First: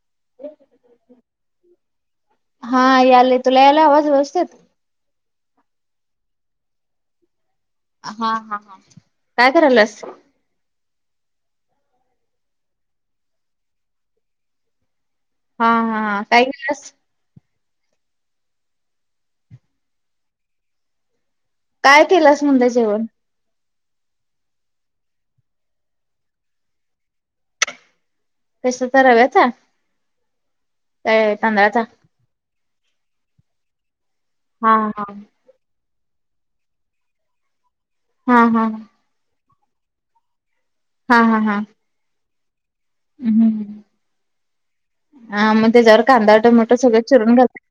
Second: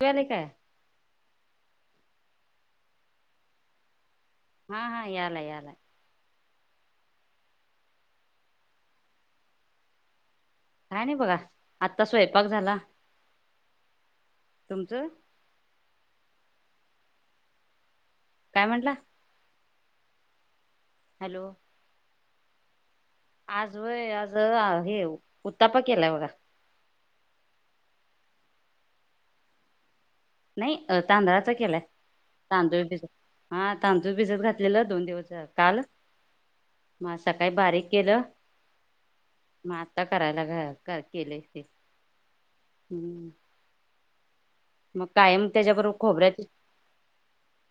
ऐकू आले काय. हा याले तुला यायला आवाज व्यवस्थेत. हा हा यालाय यालाय. हा हा हा काय करालस. काय नाही बघा आत्ता स्वयंपाक झाला तुमचं. हा हा काही. काय म्हटला. हॅलो. काय केलंस म्हणतोय जेवण. आज व आज हे उत्ताप केलाय बघा पैसा तररावता नाही अ तांदळाच केलाय तांदूळच हां तांदूळ भिसत हा घातलेलं दोन हा दिवस काल म सकाळी बारीक केलं हा हा मग आता करायला घ हा हा केले हा ते हम्म मग कायम हा मग त्याच्याबरोबर त्याच्यावर कांदा खोबऱ्याची टमोट सगळं चिरून घात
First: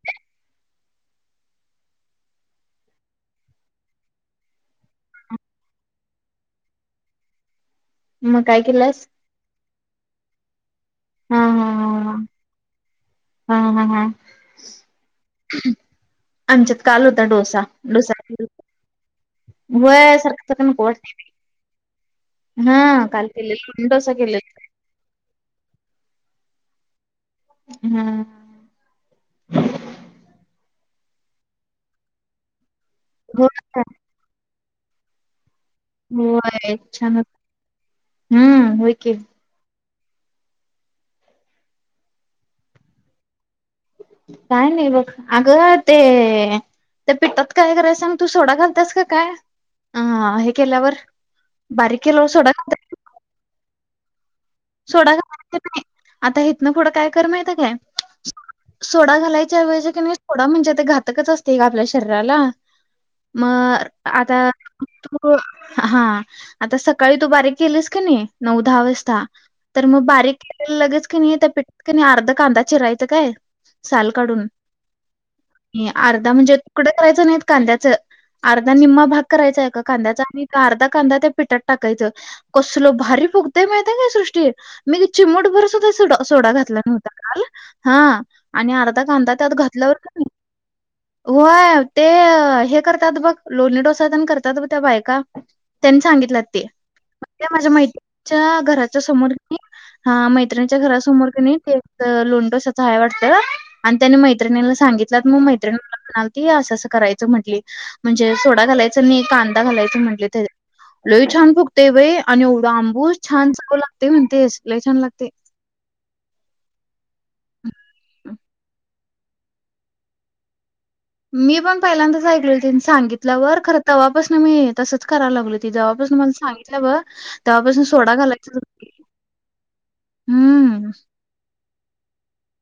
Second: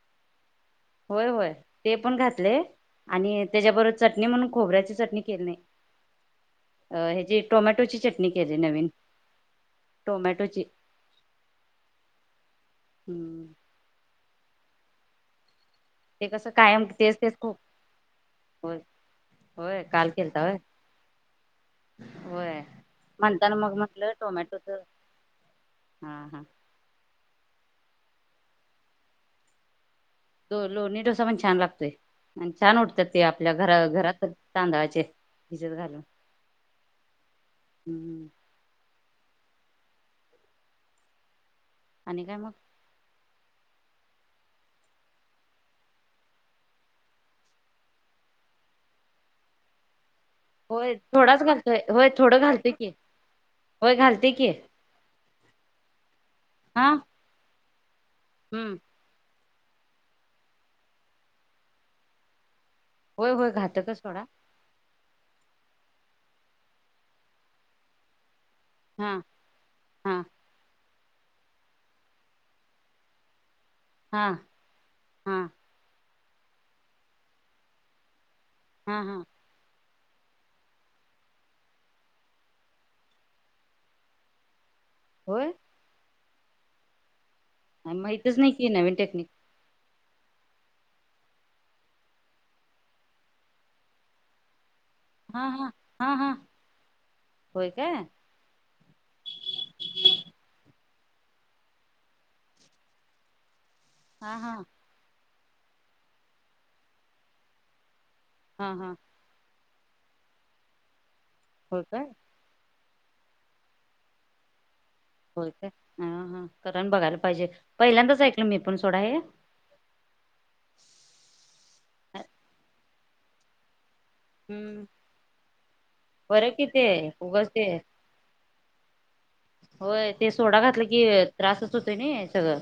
होय होय ते पण घातले आणि त्याच्याबरोबर चटणी म्हणून खोबऱ्याची चटणी केली नाही अ हची टोमॅटोची चटणी मग केजे काय नवीन केलंस टोमॅटोची हा हा हा हा हा ते कसं आमच्यात कायम काल तेच होता तेच खूप डोसा डोसा होय होय व काल केलता सरक होय सक कोर्ट होय हा काल म्हणताना केले मग थंड अस म्हटलं केलं टोमॅटोच हा हा हम्म. लोणी डोसा पण छान लागतोय आणि छान उठतात ते हो आपल्या घरा घरात तांदळाचे. भिजत घालून. होय छान होत हम्म होय की. आणि काय मग. काय नाही बघ अगं ते. ते पिठात काय रस आणि तू सोडा घालतास का काय केल्यावर होय थोडाच घालतोय बारीक होय केल्यावर थोडं सोडा घालतय घालत की होय घालते की सोडा घयच नाही आता इथन हा पुढं काय कर माहतं काय हम्म सोडा घालायच्या वेज क नाही सोडा म्हणजे ते घातकच असते आपल्या शरीराला होय होय मग घातकच सोडा आता तू हा आता सकाळी तू बारीक केलीस की नाही नऊ दहा हा वाजतास तर मग हा बारीकि लगेच क नाही त्या पिठात क अर्धा कांदा चिरायचं काय साल हा काढून हा अर्धा म्हणजे तुकड करायचं नाहीत कांद्याचं अर्धा हा निम्मा हा भाग करायचाय का कांद्याचा आणि अर्धा कांदा त्या पिठात टाकायचं कसल भारी फुगतय माहितय काय सृष्टी मी होय चिमूटभर सुद्धा सोडा घातला नव्हता ल हा माहितच नाही की आणि नवीन अर्धा टेक्निक कांदा त्यात घातल्यावर का होय ते हे करतात बघ लोणी डोसाण करतात ब त्या बायक हा हा नी हा हा सांगित मा्या होय मै काय समोर हा मैत्रिणीच्या घरासमोर क ते लोंडोशच आहे वाटत आणि त्यानी हा हा मैत्रिणीला सांगितलं मग मैत्रिणी मला म्हणालती असं असं करायचं म्हटली म्हणजे सोडा हा हा घालायचं नाही कांदा घालायचं म्हटले ते लोई छान होय फुकते काय बाई आणि एवढा आंबू छान सगू लागते म्हणते असलाही छान लागते हा हा कारराण बघायला पाहिजे पहिल्यांदाच ऐकलं मी पण सोडा हे मी पण पहिल्यांदाच ऐकल हो त्यांनी सांगितल्यावर खर तवापस ना मी हम्म तसच कराय लागल त तेव्हापासून मला बरं कि सांगितलं ते ब उगच ते तेव्हापासून सोडा घालायचा होय ते सोडा घातलं की त्रासच होतोय नाही सगळं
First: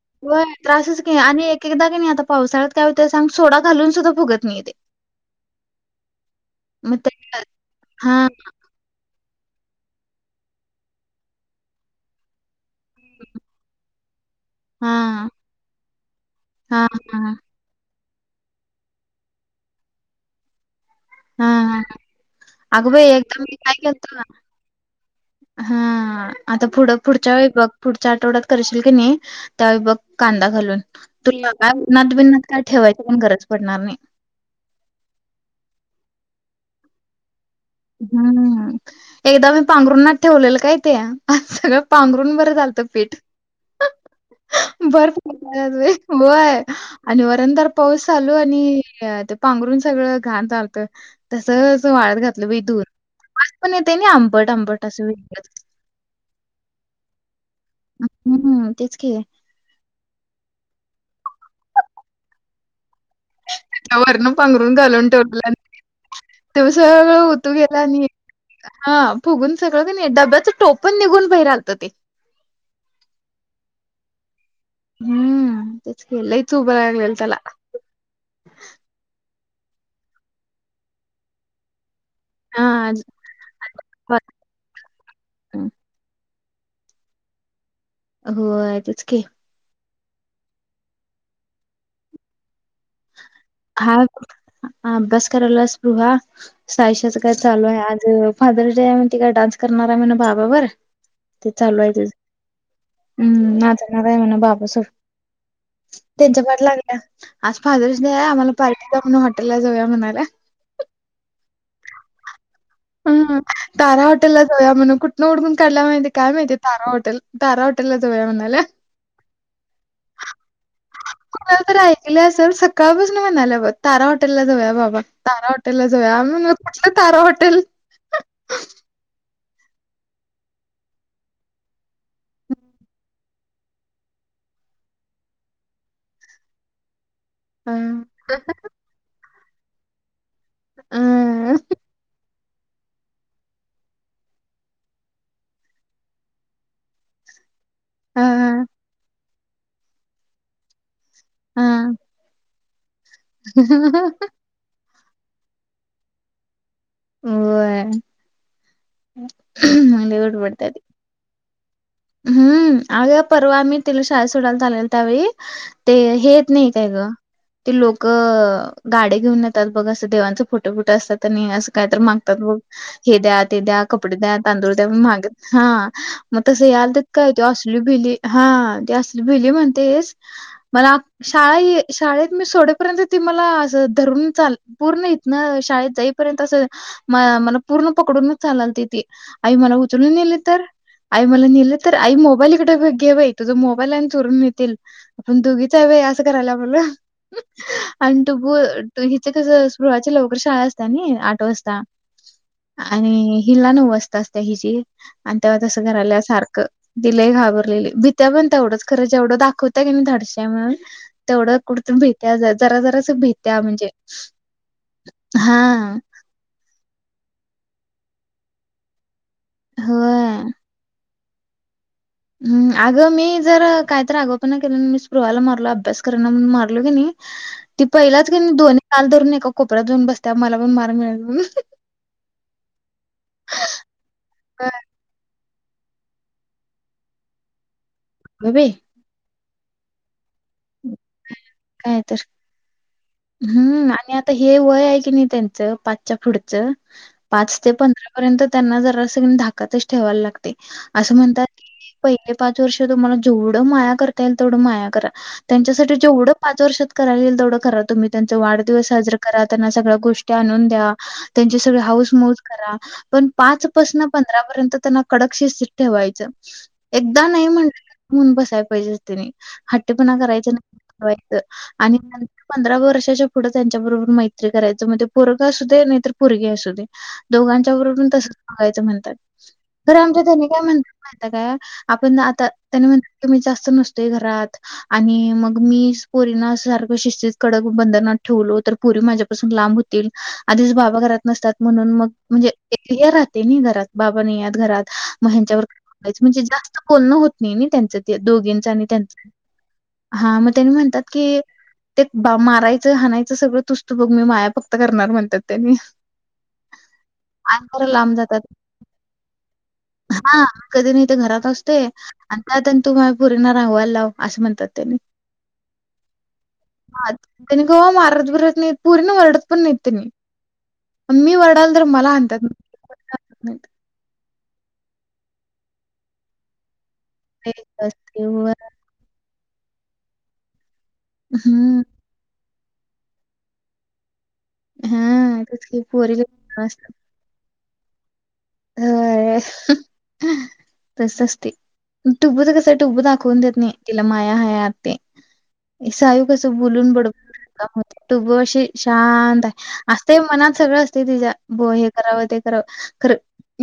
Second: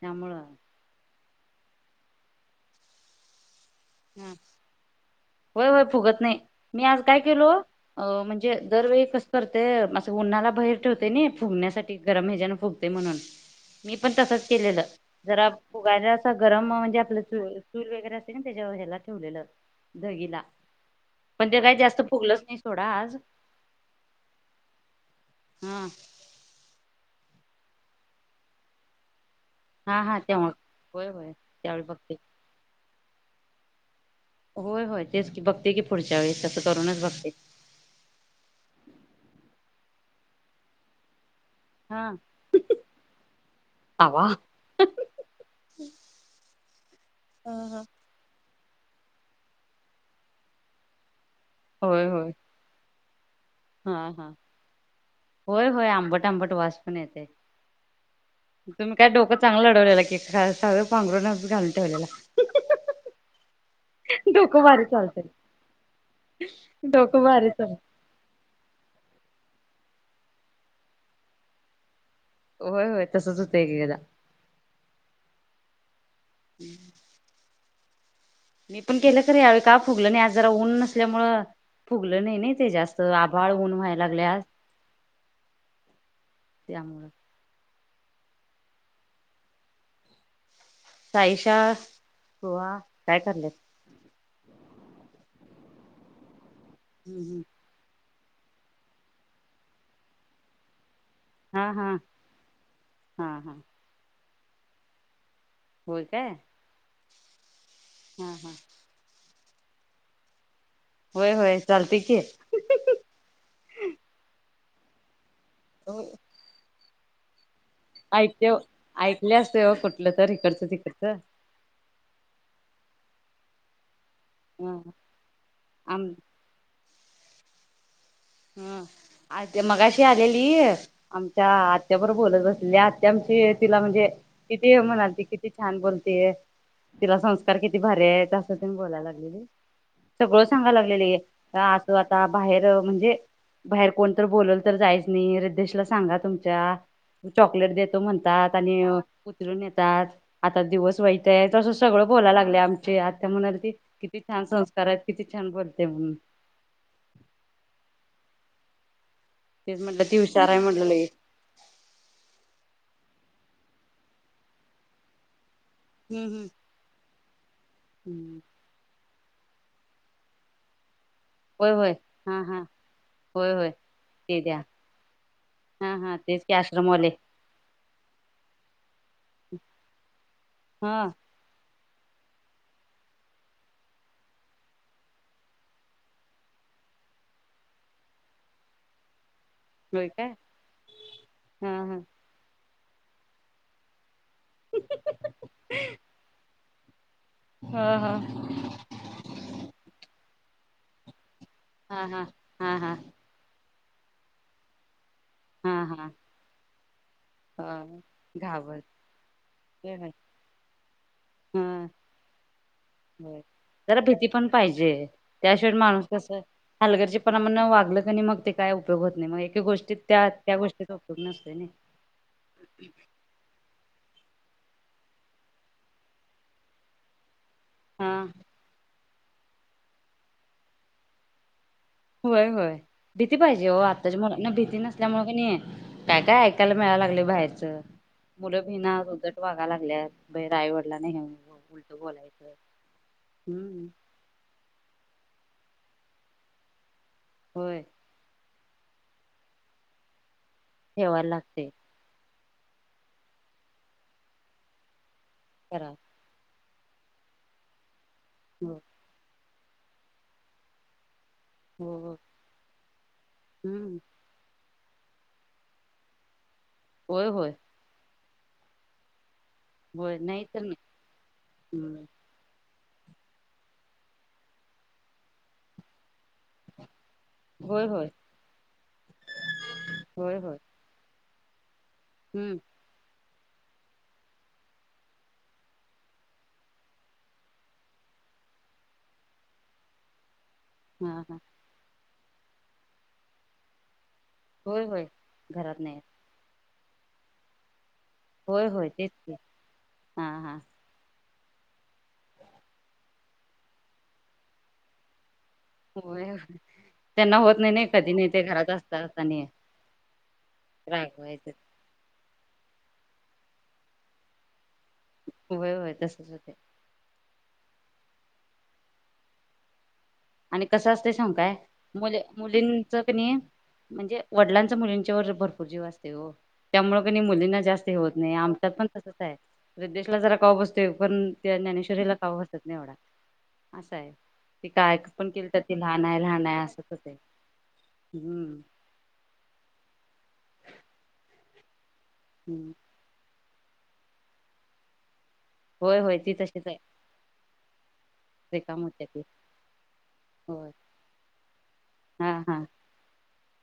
त्यामुळं हो त्रासच क आणि एक एकदा क नाही आता पावसाळ्यात त्या सांग सोडा घालून हा सुद्धागत म तेे होय होय फुगत नाही मी आज काय केलो अ हां, म्हणजे दर वळी कसं करतेय असं उन्हाला बाहेर ठेवते नाही फुगण्यासाठी गरम हे्याजना फुगते म्हणून मी पण तसच केलेलं हां, जरा फुगायला गरम हां, म्हणजे आपलं हां, टूर वगैरे असते ना त्याच्या ह्याला ठेवलेलं दघला हा हा सोडा अगोबाई आज एकदम मी काय केलत हा आता पुढं पुढच्या वेळी बघ पुढच्या आठवड्यात करशील की नाही त्यावेळी बघ हा हा कांदा तेव्हा घालून होय होय त्यावेळी बघते तुलानात बिनात काय ठेवायची पण गरज पडणार नाही होय होय तेच की बघते की पुढच्या वेळेस तसं करूनच बघते हम्म एकदा मी पांघरूनाथ ठेवलेलं काय ते आ सगळं हा पांघरून बरं चालतं पीठ आवा ह बरफला वय आणि वरंदर हा पाऊस चालू आणि ते पांघरून सगळं घाण चालत तस होय वाळत होय घात दूर हा हा होय होय आंबट आंबट वास पण येते हं, तुम्ही तेच काय की. डोकं चांगलं लढवलेलं की सव पांघरूनच घालून ठेवलेला ह त्याच्या वरण डोकं पांघरून भारी घालून चालतय ठेवलं तेव्हा सगळं डोकं भारी ओतू चाल गेला आणि हा फुगून सगळं क डब्याचं टोपण निघून बाही रालतं ते होय होय तसंच होतंय क एकदा हम्म तेच केलय त उ बर लागलेल तला मी पण केलं खरी यावेळी का फुगलं नाही आज जरा ऊन नसल्यामुळं फगलं नाही नाही ते हां, जास्त आभाळ ऊन व्हायला लागल्यास हा त्यामुलं हो आहे तेच के साईशा खुहा काय करलेत हा अभ्यास करायलाच प्रुहा हम्म साईश्याचं काय हम्म चालू आहे आज फादरस डे आहे म्ह म त का डान्स करणार आहे म्हण ना भाबाबर ते हा चालू हा आहे ते हा हा हम्म म्ह बापस होय काय त्यांच्या पाट लागल्या आज फ ह हा हा आम्हाला पार्टी म्हणून हॉटेलला जाऊया म्हणाला होय होय चालते की. हम तारा हॉटेलला जाऊया म्हणून कुठनं हुडकून काढयला माहितीय काय माहितीय तारा हॉटेल? तारा हॉटेल ऐकते ऐकले असतेव कुठलं तर इकडचं तिकडचं तुला तरर ऐकलं असेल सकाळ बसून म्हणाल्या बग तारा हॉटेल ला जाऊया ह बाबा तारा हॉटेलला आम जाऊया मग कुठलं तारा हॉटेल? हम आ ते मग अशी आलेली. आमच्या आत्या बरो बोलत अससली आत्यामची तिला म्हणजे किती म्हणाल किती छान बोलते तिला संस् अ किती भारी आहे बोलायला लागले सगळं सांगाय लागलेलेू आता. बाहेर म्हणजे बाहेर कोण बोलवलं तर जायच नाही रद्देशला सांगा तुमच्या चॉकलेट देतो म्हणतात अ आणि उचलून नेहतात आता दिवस वाईट तसं हां. सगळं बोलाय लागले आमचे आत त्या म्हणा त किती छान संथ कराय किती छान बोलते म होय तेच म्हटलं ती लई हुशार आहे उडबडत्या ती. म्हटलं हम्म अग परवा आम्ही तिला शाळेत सोडायला चालेल त्यावेळी ते हम्म हे हम्म येत नाही काय ग ते लोक हम्म गाडी घेऊन येतात बघ असं देवांचं फोटो फुटं असतात आणि असं होय काही होय तर मागतात हा ब हा हे द्या होय ते होय द्या कपडे द्या तांदूळ द्या म मागे हा हा मग तेच की तस आश्रमवाले काय त असली भिली हा ती असली भिली म्हणतेस म हा शाळा, शाळेत मी सोडपर्यंत ती मला धरून चाल पूर्ण इथ ना शाळेत जाईपर्यंत अस मला पूर्ण पकडूनच चाललती ती. आई मला होय उचलून काय नेले तर आई मला हा ने तर हा आई मोबाईलकडे घे मोबाईल चरून येतील आपण दुघीच आहे व असं करायला बोल हा हा आणि तु हिचे कसं ळाच्या लवकर शाळा असतात आठ वाजता हा हा हा आणि हिला न असत, असत हिची आणि तेव्हा तस हा हा घराला अस- सारखं दिले हा घाबरलेली भीित्या पण घाबर तेवढंच खरं जेवढं दाखवत की मी हा धडश्या म्हणून तेवढं कुठून भेट जरा जरा हो जरा भीती पण पाहिजे त्याशिवाय हां. माणूस तसं हलगरचेपणा म्ह वागलं क मग ते काय उपयोग होत नाही मग एका गोष्टीत त्या होय. त्या गोष्टीचा दुग नसतय हम्म अगं मी जर कायत अगो मी स्पृहाला मारलो अभ्यास करा मारलो क नाही ती हा पहिलाच क्व् काल रून एका कोपऱ्यातऊन बसते मला पण मारग मिळेल होय होय भीती पाहिजे हो आत्ताच्या मुलांना भीती नसते. मुळे काय काय ऐकायला मिळायला लागलं बाहेरच अगं मुलं बाई! भिना हो बघा लागल्या बई रायवडला नाहीे उलट काय तर. बोलायचं हम्म हं. आणि आता हे वय आहे की नाही त्यांच पाचच्या पुढचं पाच ते होय पंधरा त्यांना जरा स धाकातच ठेवायला लागते असं ठेवायला म्हणतात. लागते पहिले पाच वर्ष तुम्हाला जेवढं माया करता येईल तेवढं माया करा करा त्यांच्यासाठी जेवढं पाच वर्षात कराला येईल तेवढं करा तुम्ही त्यांचा हो वाढदिवस साजरा करा त्यांना सगळ्या गोष्टी आणून द्या. त्यांचे सगळे हो हाऊस हो मोज करा पण पाच हम्म पसन पण पंधरापर्यंत त्यांना कडकशी ठेवायचं एकदा होय नाही होय म्हण रुसून बसायला पाहिजे त्यानी हट्टेपणा होय नाही करायच तर नाही ठेवायचं आणि हम्म पंधरा वर्षाच्या पुढं त्यांच्या बरोबर मैत्री करायचं म्हणजे पोरग असू दे नाहीतर पोरगी असू दे. दोघांच्या होय बरोबरून होय तसंच बघायचं म्हणतात तरर आमच्या होय त्याने होय काय म्हणतात माहत काय आपण आता हम्म त्यानी म्हण मी जास्त नसतोय घरात आणि मग मी पोरीना सारख शिस्तीत कडक बंधनात ठेवलो तर पुरी माझ्यापासून लांब हो आधीच बाबा हा घरात हा नसतात म्हणून मग म्हणजे राहते घरात बाबा नाहीत होय घरात होय मग ह्यांच्यावर घरात नाही येत. बोयच म्हणजे जास्त बोलणं होत नाही त्यांच दोघ होय होय त्यां तेच की हा मग म्हणतात की ते मारायचं हायचं सगळं तुस्त बघ मी माया फक्त करणार म्हणतात त्यांनी. होय त्यांना होत आणि नाही नाही जरा कधी लांब नाही ते घरात असत आणि हा कधी नाही ते घरात रागवायचं असते आणि त्यात आणि तू मा पुरना रांगवायला लाव असे म्हणतात त्यांनी होय होय तसच होते त्यां गोवा मारत भरत नाही पूरी वर्डत परणेत आणि कसं असते सांग काय मुले मुलींच क नाही म्हणजे वडिलांचा मुलींच्यावर भरपूर जीव असते हो त्यामुळे क मुलींना जास्त हे होत नाही आमतात पण तसच आहे देशला जरा का बसत ते पण त्या ज्ञाने हं, शरीरला कावं असतत नाही एवढा असा आहे की काय पण हां, केलं तर तेच ते की लहान आहे पोरीला लहान आहे असच होत आहे हम्म हो तसस्ते टुबच हम्म कसं टुप दाखवून देत नाही तिला माया हया ते होय होय सायू ती कसं तशीच आहे बलून बडबम होते टुब अशी रिकाम होत्या की शांत आहे असते मनात होय सगळं असते तिच्या भ हे करावं हा ते हा करावं ख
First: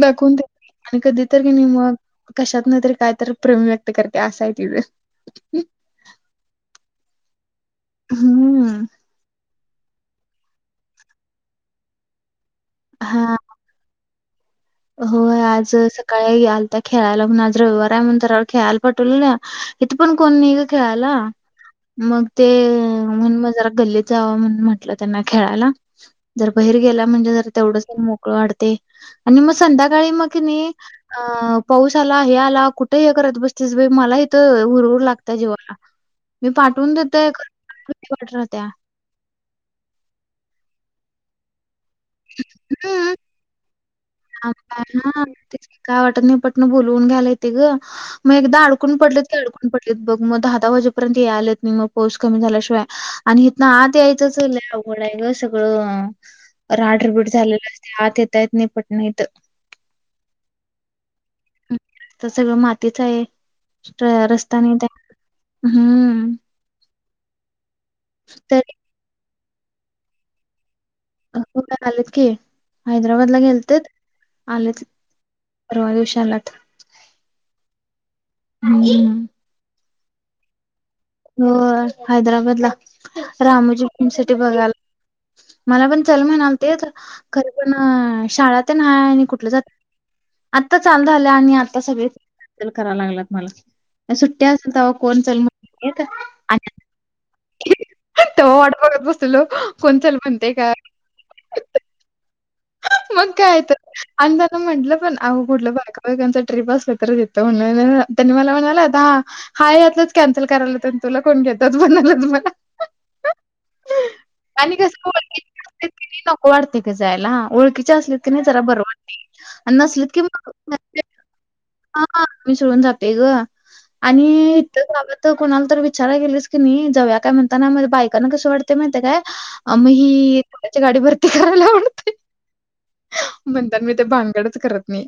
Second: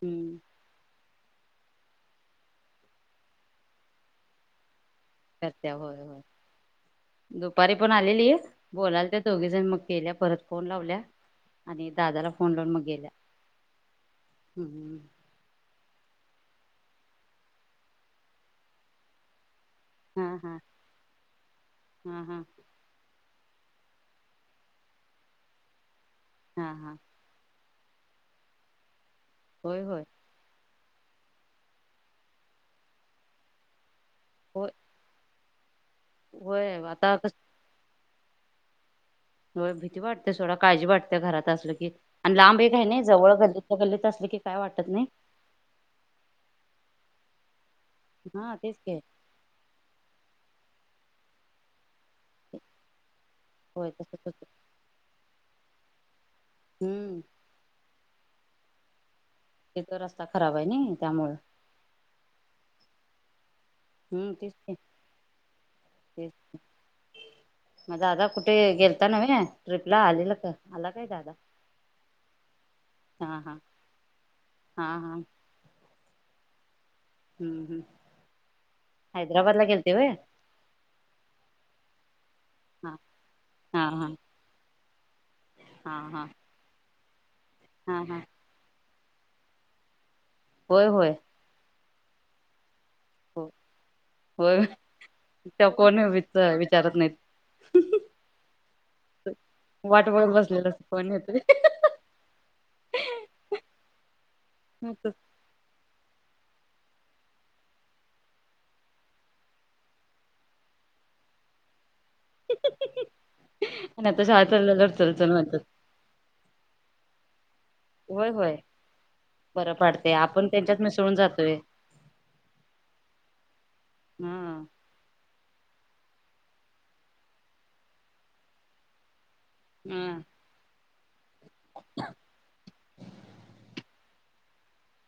दाखवून हम्म नाही आणि कधी तररी की नाही मग कशात नाही तरी काय तर प्रेम व्यक्त करते असाय तिथे करत होय होय दुपारी पण आलेली आहे हम्म. बोलाल ते दोघी जण मग केल्या परत फोन लावल्या आणि दादाला फोन लावून मग गेल्या हा हम्म हो आज सकाळी आल तर खेळायला म्हणून आज रविवार आहे म्हण तर खेळायला पटवलं ना इथं पण हा कोणी नाही हा ग खेळाला हा मग हा ते म्ह मग ज गल्लीत जाव म्हण म्हट त्यांना खेळायला जर हा बहीर हा गेला म्हणजे ज तेवढं मोकळं वाढते आणि मग होय होय संध्याकाळी मग की नाही पाऊस आला हे आला कुठे हे करत बसतेस बा मला इथ होय हरर लाग त्या जव मी होय पाठवून आता कस देतयठत्या हो भीती वाटते सोडा काळजी वाते घरात असलं की आणि लांब एक आहे नाही जवळ गल्लीत गल्लीत अस ह काय वाटत नाही पटन बोलवून घ्यालाय ते ग मग हा एकदा तेच अडकून की पडले अडकून पडलेत बघ मग दहा दहा वाजेपर्यंत या आलेत नाही मग पोस कमी झाल्याशिवाय आणि हथ ना होय आत तसच यायचंच होतंय ल अवघड आहे ग सगळं हम्म राड्रबीड झालेला असते आत येतयत नाही पटनात हे तो रस्ता खराब आहे ना त्यामुळे ह् तर सगळं मातीच आहे हम्म तेच की रस्ताने त्या हम्म तेच मग दादा कुठे तरी गेलता नव्हे ट्र्रीपला आलेला का आला काय दादा आलेत की हा हैदराबादला हा गेलत आलेत हा हा परवा दिशालात हम्म हम्म हम् हैदराबाद ला गेलतीवय हो हैदराबाद ला हा रामजी हा हा फम स बघायला मला हा पण हा चलम आहेणार ते खरे पण हा हा शाळात ना आणि कुठ आता होय चाल होय झालं आणि आता सगळे करा लाग हो मला सुट्ट्या कोण चल ते म्हणतेत कोणी विच आणि विचारत नाहीत वा बघत बसत लो वाट कोणचल बघत म्हणते बसलेलं का असतं कोण येतोय मग काय तर अनंदान म्हंटलं पण अगं कुठलं बागा त्यांच ट्रिप असलं तरच येतं म्हण त्यांनी मला म्हणाले आता हा हा यातलंच कॅन्सल करायला होत तुला कोण घेतच बनला मला आणि आता शाळा आणि कस चालल्यावर चल चल म्हणतात नक वाढते क जायला ओळखीच्या असलेत होय की नाही होय जरा बर वाड बरं आणि नसलेत पाडतय की आपण मग त्यांच्यात मिसळून जातोय हा मी सोडून जाते ग आणि हा तर कोणाला तर विचाराला गेलीस की नाही जवया काय म्हणताना बायकांना कस वाटते माहितीय काय आम हा ही त्याच्या गाडी भरती करायला आवडते म्हणतात मी ते भानगडच करत नाही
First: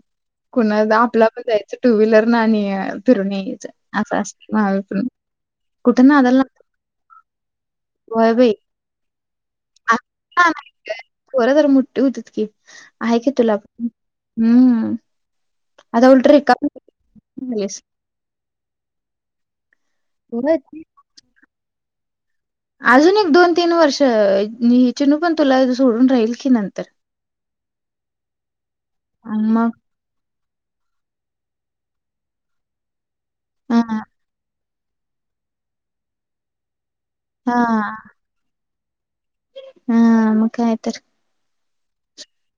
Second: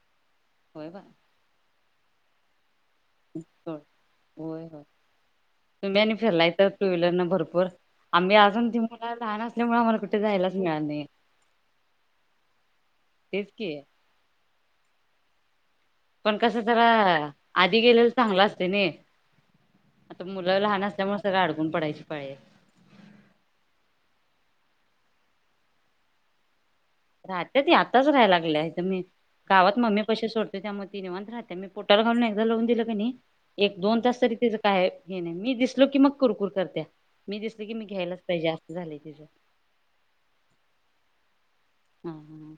कुणा होय बा आपल्या पण जायचं टू व्हीलर ना आणि फिरणी होय असं होय ना होय पण तुम्ही कुठं आणि नादाला फिरलाय लागतो. तर टू व्हीलरने भरपूर होय आम्ही बाई. अजून ती मला लहान असल्यामुळे आम्हाला कुठे जायलाच मिळा नाही खोरं तर मोठे होती कि आहे कि तेच तुला की प हम्म पण कसं तररा आधी झालीस. गेलेल चांगला असते ना आता होय. मुलं लहान असल्यामुळे सगळं अडकून पडायची पाज अजून एक दोन तीन वर्ष ह चिनू पण तुला सोडून राहील की नंतर राहते ती आताच राहायला लागले आहे तर मी आणि मग गावात मम्मी कसे सोडत त्यामुळे ति निवंत राहत मी पोटाला घालून एकदा लवून दिलं क नाही एक हां, दोन तास तरी काय हे नाही मी दिसलो की मग कुरकुर करत्या मी दिसल की मी घ्यायलाच पाहिजे जास्त झाले तिचं हा म कायतरी हम् ह